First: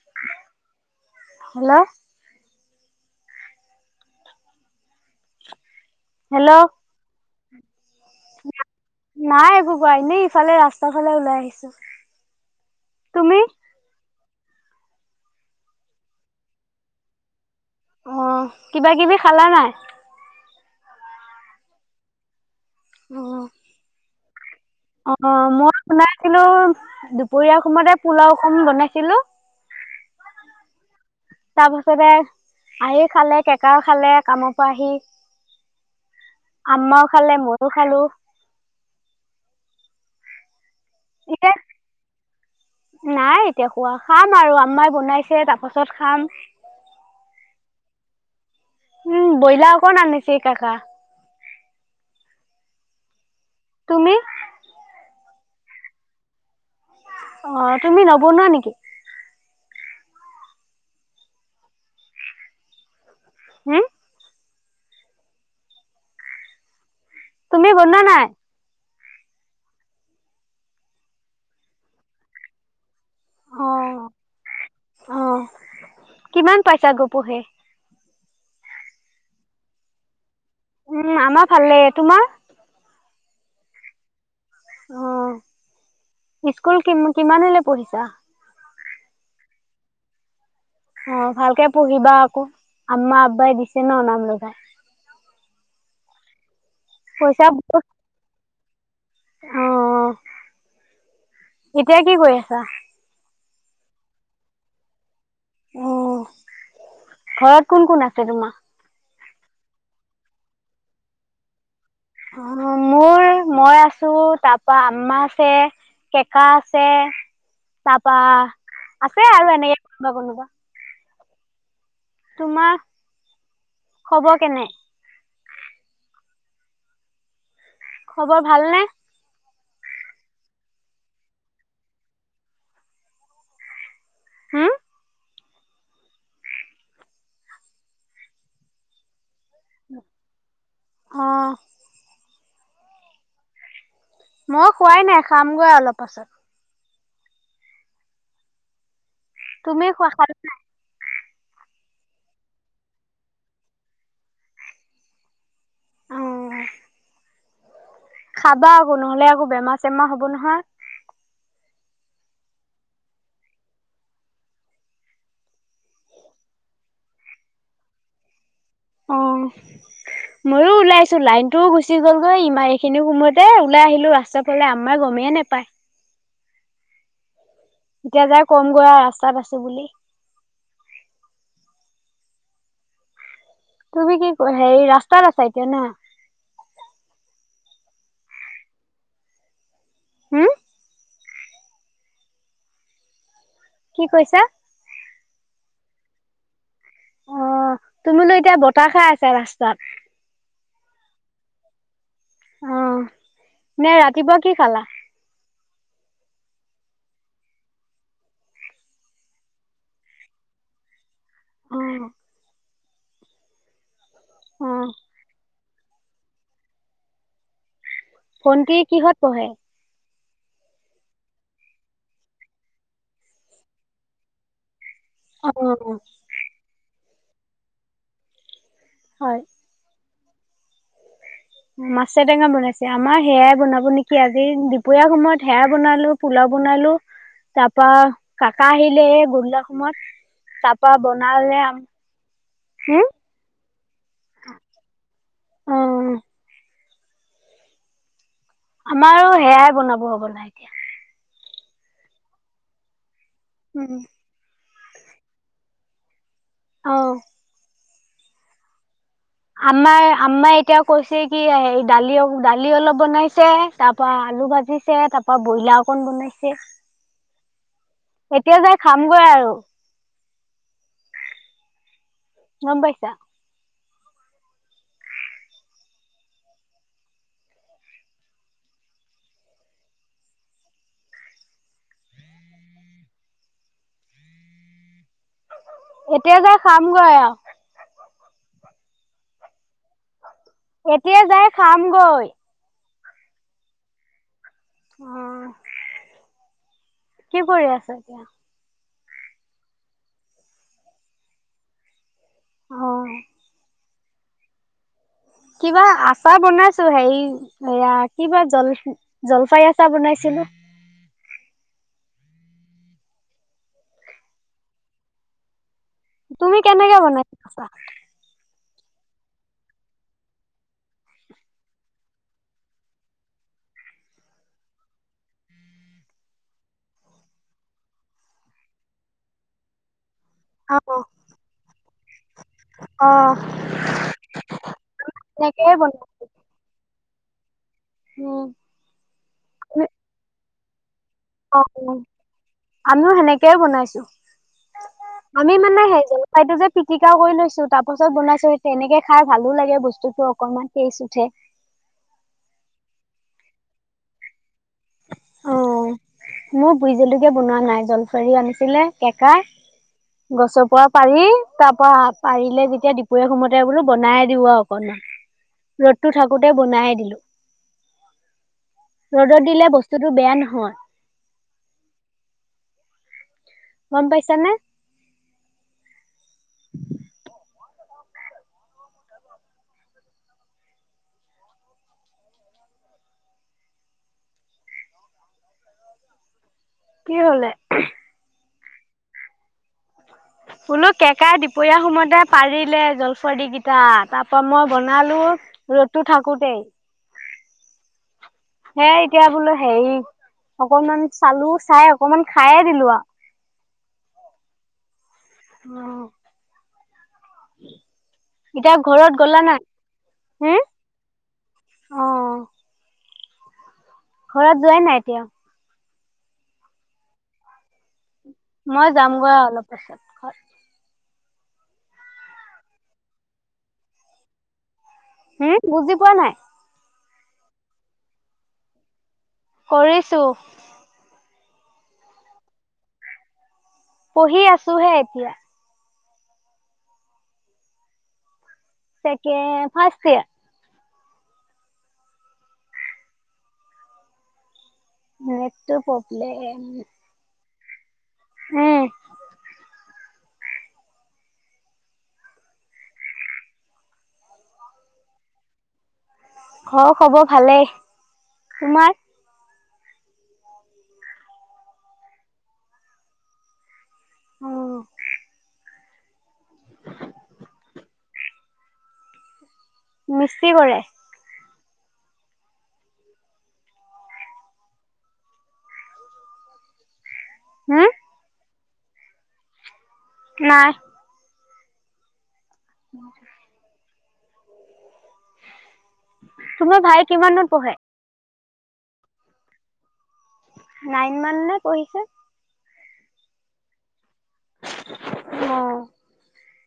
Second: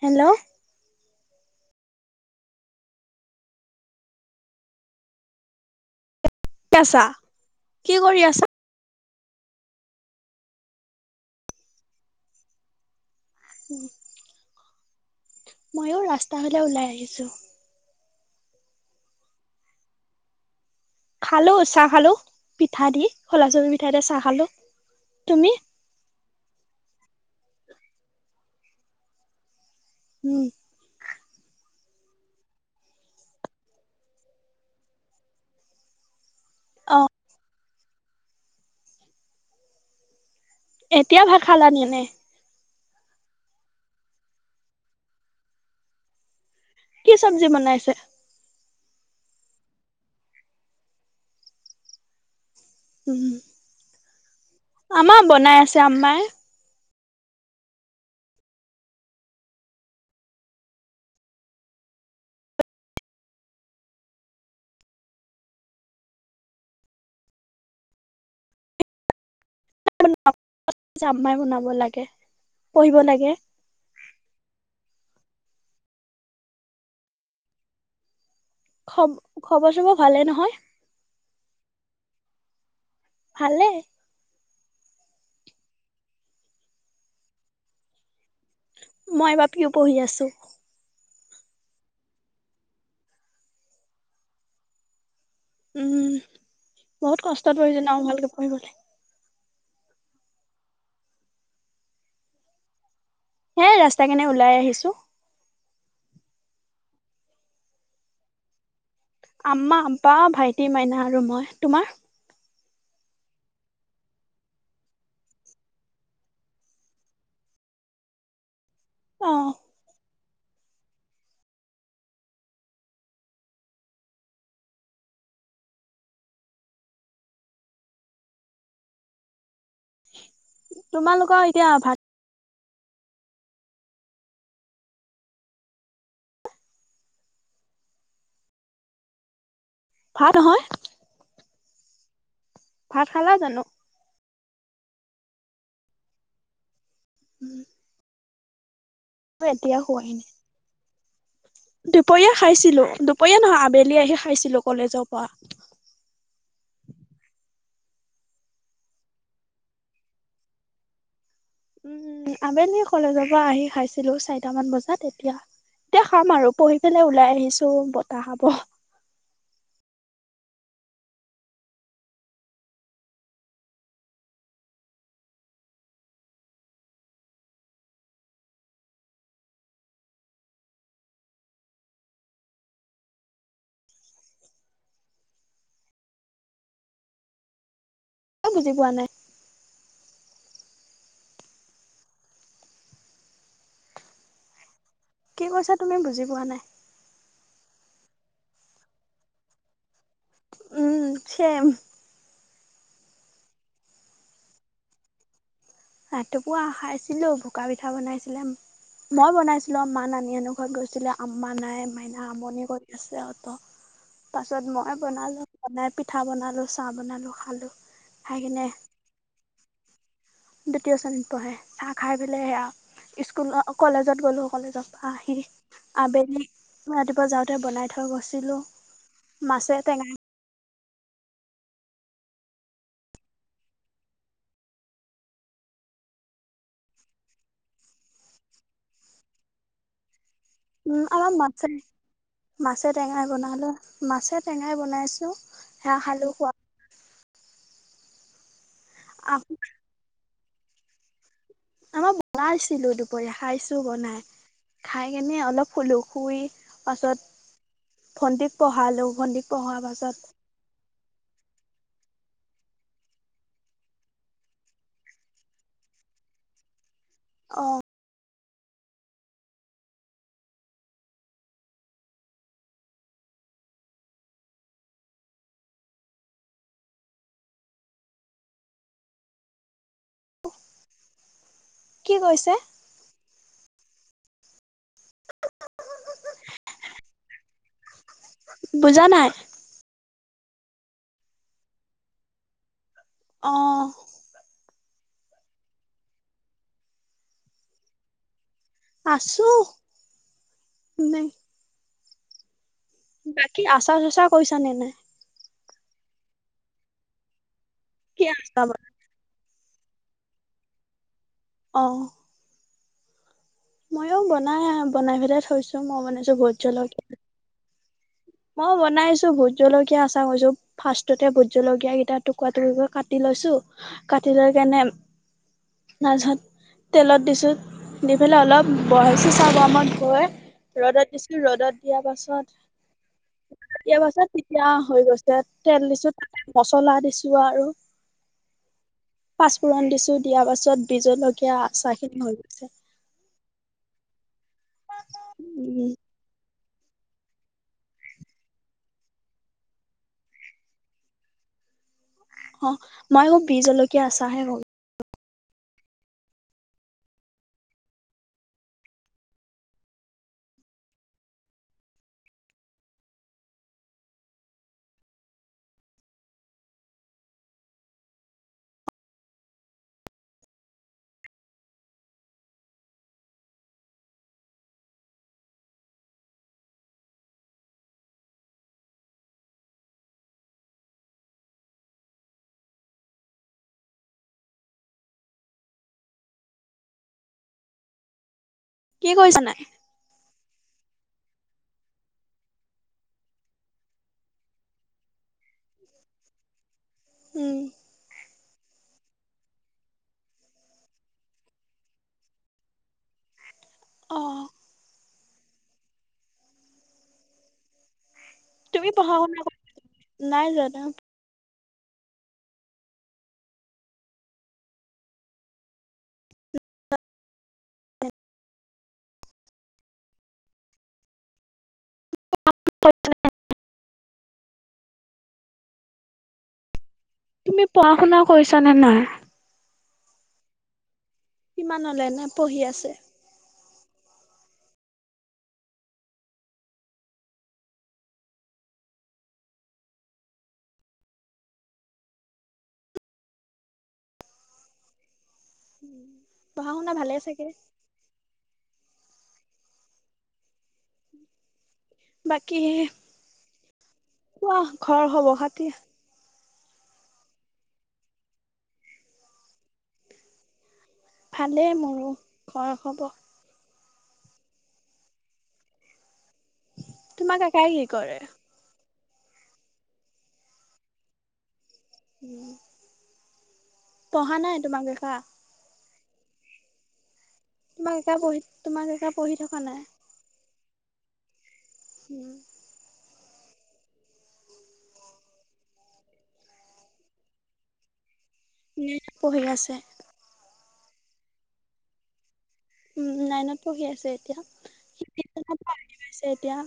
Hello hello, hello, কি আছা কি কৰি আছা? নাই একো কোৱানে ইফালে ৰাস্তা ফালে ওলাই আহিছো তুমি? উম, মইও ৰাস্তা হালে ওলাই আহিছো। অ, কিবা কিবি খালা নাই? খালো চাহ খালো। পিঠা দি অ খলা চাপৰি পিঠা এতিয়া চাহ খালো। অ, তুমি মই শুনাইছিলো দূপৰীয়া সময়তে পোলাও অকণমান বনাইছিলো। উম, তাৰ পাছতে আহি খালে কেকাৰ খালে কামৰ পৰা আহি। অ আম্মাও খালে মোৰ মইও খালো। এতিয়া ভাত খালা নি এনে? নাই এতিয়া খোৱা খাম আৰু আম্মাই বনাইছে তাৰপাছত খাম। কি চব্জি বনাইছে? উম বইলাৰ অকণ আনিছে কাকা। উম। তুমি আমাৰ বনাই আছে আম্মাই। অঁ তুমি নবনোৱা নেকি? হুম? তুমি বনোৱা নাই? [unintelligible] অম্মাই বনাব লাগে পঢ়িব লাগে। অঁ কিমান পইচাগৈ পহে? খ খবৰ চবৰ ভালে নহয়? উম আমাৰ ভাল লাগে, তোমাৰ? ভালে। অঁ, স্কুল কি কিমানলে পঢ়িছা? মই এইবাৰ পি ইউ পঢ়ি আছোঁ। অ ভালকে পঢ়িবা আকৌ, আম্মা আব্বাই দিছে ন নাম লগাই। উম। বহুত কষ্টত পঢ়িছোঁ ন ভালকে পঢ়িব লাগে। অঁ অঁ এতিয়া কি কৰি আছা? হে ৰাস্তা কেনে ওলাই আহিছো। অ, ঘৰত কোন-কোন আছে তোমাৰ? আম্মা, আম্পা, ভাইটি, মাইনা আৰু মই তোমাৰ? অ, মোৰ মই আছো তাৰপা আম্মা আছে, কেকা আছে তাৰপা আছে অ আৰু এনেকে কোনোবা-কোনোবা। তোমাৰ খবৰ কেনে? খবৰ ভালনে? তোমালোকৰ এতিয়া ভাত হা ভাতঁ নহয় অহ ভাত খালা জানো মই খোৱাই নাই খামগৈ অলপ পাছত উম [unintelligible] তুমি খোৱা খালা নাই দুপৰীয়া খাইছিলো দুপৰীয়া নহয় আবেলি আহি খাইছিলো কলেজৰ পৰা খাবা আকৌ নহলে আকৌ বেমাৰ চেমাৰ হ'ব নহয় উম আবেলি কলেজৰ পৰা আহি খাইছিলো চাৰিটামান বজাত এতিয়া এতিয়া খাম আৰু পঢ়ি পেলাই ওলাই আহিছো বতাহ খাব অ মইয়ো ওলাই আহিছো লাইনটোও গুচি গলগৈ ইনভাৰী এইখিনি সময়তে ওলাই আহিলো ৰাস্তাৰ ফালে আমাৰ এই গমেইে নোপায় এতিয়া যায় কম গৈ আৰু ৰাস্তা পাইছো বুলি তুমি কি হেৰি ৰাস্তাত আছা এতিয়া না এ বুজি পোৱা নাই হোম কি কৈছা কি কৈছা তুমি বুজি পোৱা নাই অ তুমিটো এতিয়া বতাহ খায় আছা ৰাস্তাত উম চেম অ নে ৰাতিপুৱা কি খালা ৰাতিপুৱা খাইছিলো পকা পিঠা বনাইছিলে মই বনাইছিলো মা নানী হেতৰ ঘৰত গৈছিলে আমা নাই অ' মাইনা আমনি কৰে আছেহঁত [unintelligible] পাছত অ' মই বনালো বনাই পিঠা বনালো চাহ বনালো খালো খাই কিনে ভন্তী কিহত পঢ়ে দ্বিতীয় শ্ৰেণীত পঢ়ে চাহ খাই পেলাই সেয়া স্কুল কলেজত গ'লো কলেজত পাহি অ' আবেলি ৰাতিপুৱা যাওঁতে বনাই থৈ গৈছিলোঁ হয়। মাছে টেঙাই মাছে টেঙা বনাইছে আমাৰ সেয়াই বনাব নেকি আজি দুপৰীয়া সময়ত সেয়াই বনালো পোলাও বনালো তাৰ পৰা কাকা আহিলে এই গধূলা সময়ত তাৰপা উম অলপ বনালে মাছে মাছে হম টেঙাই বনালো আৰু মাছে টেঙাই বনাইছে হেল্লো অ চাহঁ খালো কোৱা আমাৰো সেয়াই বনাব হ'ব লাগে আমাৰ বগা আছিলো দু খাইছো উম বনাই খাই কেনে অলপ হুলো শুই অ পাছত ভন্তি আমাৰ আমাই এতিয়াও কৈছে কি দালি অ দালি অলপ বনাইছে তাৰ পৰা আলু ভাজিছে তাৰ পৰা আহ এতিয়া যে খামগৈ আৰু গম পাইছা। কি কৈছে এতিয়া যাই খামগৈ আৰু বুজা নাই। এতিয়া যাই খামগৈ। অহঁ অহঁ আছো নাই অ বাকি আছ চঁচা চচা কৰিছা নে নাই কিবা আচাৰ বনাইছো হেৰি এয়া কি কিবা আচাৰ জল জলপাই আছে। চাহ বনাইছিলো আহ মইও বনাই বনাই পেলাই থৈছো। মই বনাইছো ভোট তুমি কেনেকে জলকীয়া বনাইছা মই বনাইছো ভোট জলকীয়া আচাৰ কৰিছো ফাৰ্ষ্টতে ভোট জলকীয়া কেইটা টুকুৰা টুকু কৰি কাটি লৈছো কাটি লৈ কেনে তছত তেলত দিছো দি পেল অলপ বাইছ চাহ গৰমত গৈ অ ৰদাত দিছো ৰদাত দিয়াৰ পাছত অ ইয়াৰ পাছত তেতিয়া হৈ গৈছে সেনেকেই তেল বনাইছো দিছো মচলা দিছো। যোৱা আৰু উম পাঁচফোৰণ দিছো দিয়াৰ পাছ অ আমিও সেনেকেই বনাইছো। আমি মানে উম সেইজলফাইটো যে পিটিকা কৰি লৈছো তাৰ পাছত বনাইছো এনেকে খাই ভালো লাগে বস্তুতটো অকনমান তেজ উঠে অ মইও বিজ জলকীয়া আচাহে কৰম অ মোৰ বুইজলুকে বনোৱা নাই জলফাৰী আনিছিলে কেকাই গছৰ পৰা পাৰি তাৰ পৰা পাৰিলে যেতিয়া দুপৰীয়া সোমতে বোলো বনাই দিওঁ আৰু অকনমান ৰ'দতটো থাকোতে বনাইে দিলো ৰ'দত দিলে বস্তুতটো বেয়া নহয়। ঘৰ গম পইচানে। কি হলে কি কৰিছ নাই বোলো কেকাই দুপৰীয়া সময়তে পাৰিলে জলফৰদি কিটা তাৰ পৰাা মই বনালো। ৰ'দটো থাকোতেই উম সে এতিয়া বোলো হেৰি অকনমান চালো চাই অকমান খাইে দিলো আৰু অহ, অ, ' [unintelligible] এতিয়া তুমি পঢ়া ঘৰত শুনা গলা নাই? নাই জানা হ'ম অহ, ঘৰত যোৱাই নাই এতিয়া? মই যামগৈ অলপ পাছত ঘৰ, [unintelligible] হম, বুজি পোৱা নাই? তুমি পঢ়া শুনা কৰিছানে নে নাই? কৰিছোঁ। কিমানলে এনে পঢ়ি আছে? পঢ়ি আছো হে এতিয়া। চেকেণ্ড ফাৰ্ষ্ট ইয়াৰ। [unintelligible] -টো প্ৰব্লেম, পঢ়া শুনা ভালে চাগে? হুম, বাকী কোৱা ঘৰ খবৰ - খাতী? ঘৰৰ খবৰ ভালেই তোমাৰ? ভালেই মোৰো, ঘৰ খবৰ। অ', তোমাৰ কাকাই কি কৰে? মিস্ত্ৰী কৰে। উম, পঢ়া নাই তোমাক দেখা? হুম, মই এতিয়া পঢ়িচো, তোমাক কাকাঁই পঢ়ি থকা নাই? নাই। উম, [unintelligible] তোমাৰ ভাই কিমানত পঢ়ে? নাইনত পঢ়ি আছে। নাইনমান নে পঢ়িছে? উম, নাইনত পঢ়ি আছে। সি টিউশ্যন পা অ', আহি পাইছে এতিয়া।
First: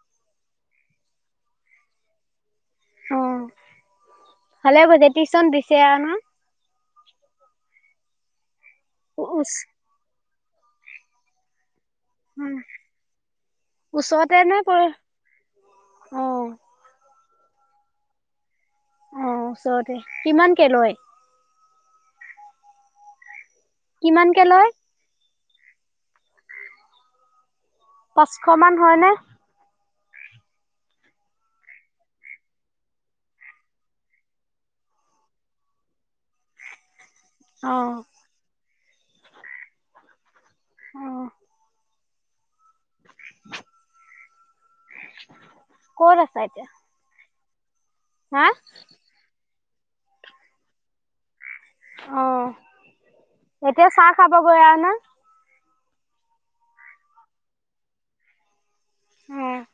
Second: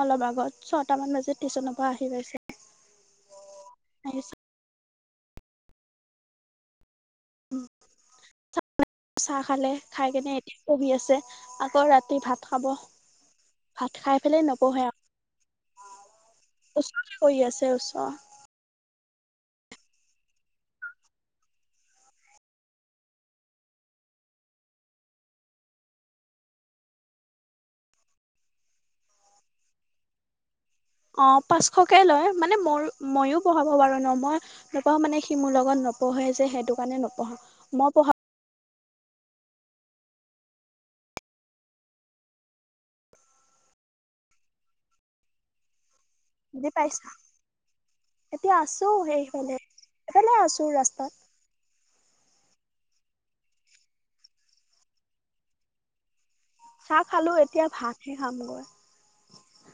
অলপ আগত ছয়টামান বাজি টিউশ্যনৰ পৰা আহি পাইছে। আহিছে। দে হব দে, টিউশন দিছে আৰু ন',? উম, চাহ উচ খালে খাই কেনে, পঢ়ি আছে আকৌ ৰাতি, ৰাতি ভাত উম, খাব, ভাত খাই ওচৰতে পেলাই নে নপঢ়ে পৰে? আক অ', শুই আছে ওচৰত। অ', ওচৰতে কিমানকে লয়? কিমানকে লয়? পাঁচশ মান হয়নে? অ, পাঁচশকে লয় মানে মোৰ মইও পঢ়াব পাৰো ন' মই নপঢ়াওঁ মানে সি মোৰ লগত নপঢ়ে যে সেইটো কাৰণে ন পঢ়া মই অ', পঢ়া অহ', [unintelligible] ক'ত আছা এতিয়া? বুজি পাইছা হা? এতিয়া আছো সেইফালে। এফালে আছো ৰাস্তাত। অ, এতিয়া চাহ খাব গৈ আ নে? চাহ খালোঁ এতিয়া ভাতে খামগৈ। হে [unintelligible]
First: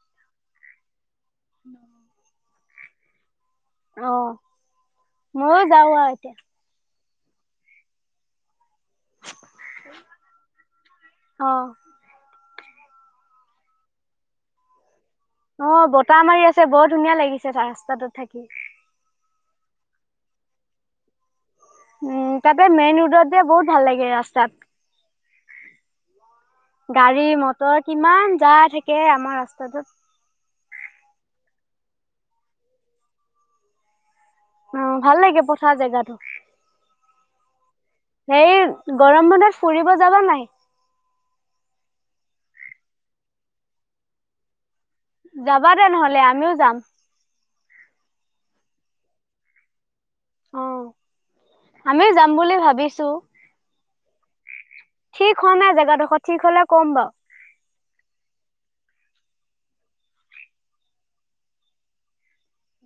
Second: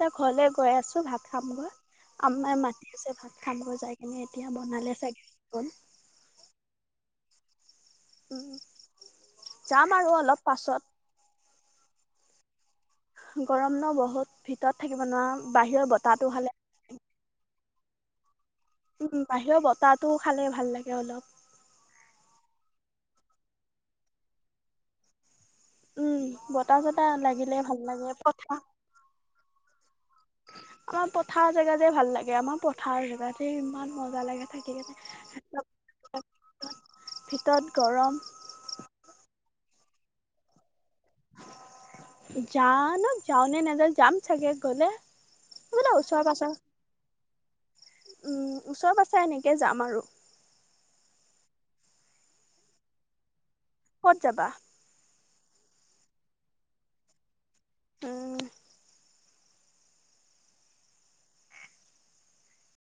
তে ঘৰলে গৈ আছো ভাত খাম গ আম মা মাই দেছে ভা খাব যাই কিনে অ', এতিয়া বনালে চাগে, ময়ো কন যাওঁ আৰু এতিয়া, উ উম। যাম আৰু অলপ পাছত। অ'। গৰম ন বহুত, ভিতৰত থাক অ বতাহ মাৰি আছে বৰ ধুনীয়া লাগিছে ৰাস্তাটোত। থাকি বাহিৰৰ বতাহটো খালে, ভাল লাগে অলপ। উম তাপা মেইনৰোডত যে, বহুত ভাল লাগে ৰাস্তাত। উ। গাড়ী মটৰ কিমান পথাৰ যায় থাকে, আমাৰ ৰাস্তাটোত। আমা পথাঅ জেগা তে ভাল লাগে, আমা পথাঅ জেগা যে ইমান ম মম ভাল লাগে পঠাঅ জেগাটো। ভিতৰত। গৰম হেই গৰম মানে ফুৰিব যাবা নাই? জাআনো, যাওনে নাযাও, যাম চাগে, গ'লে। যাবা দে নহলে, আমিও যাম। মম ওচ পাছঅ এনেকে যাম আৰু। অ, আমি যাম বুলি ভাবিছো। যাবা। ঠিক হোৱা নাই জেগাডখ, ঠিক হলে ক'ম বাও। উম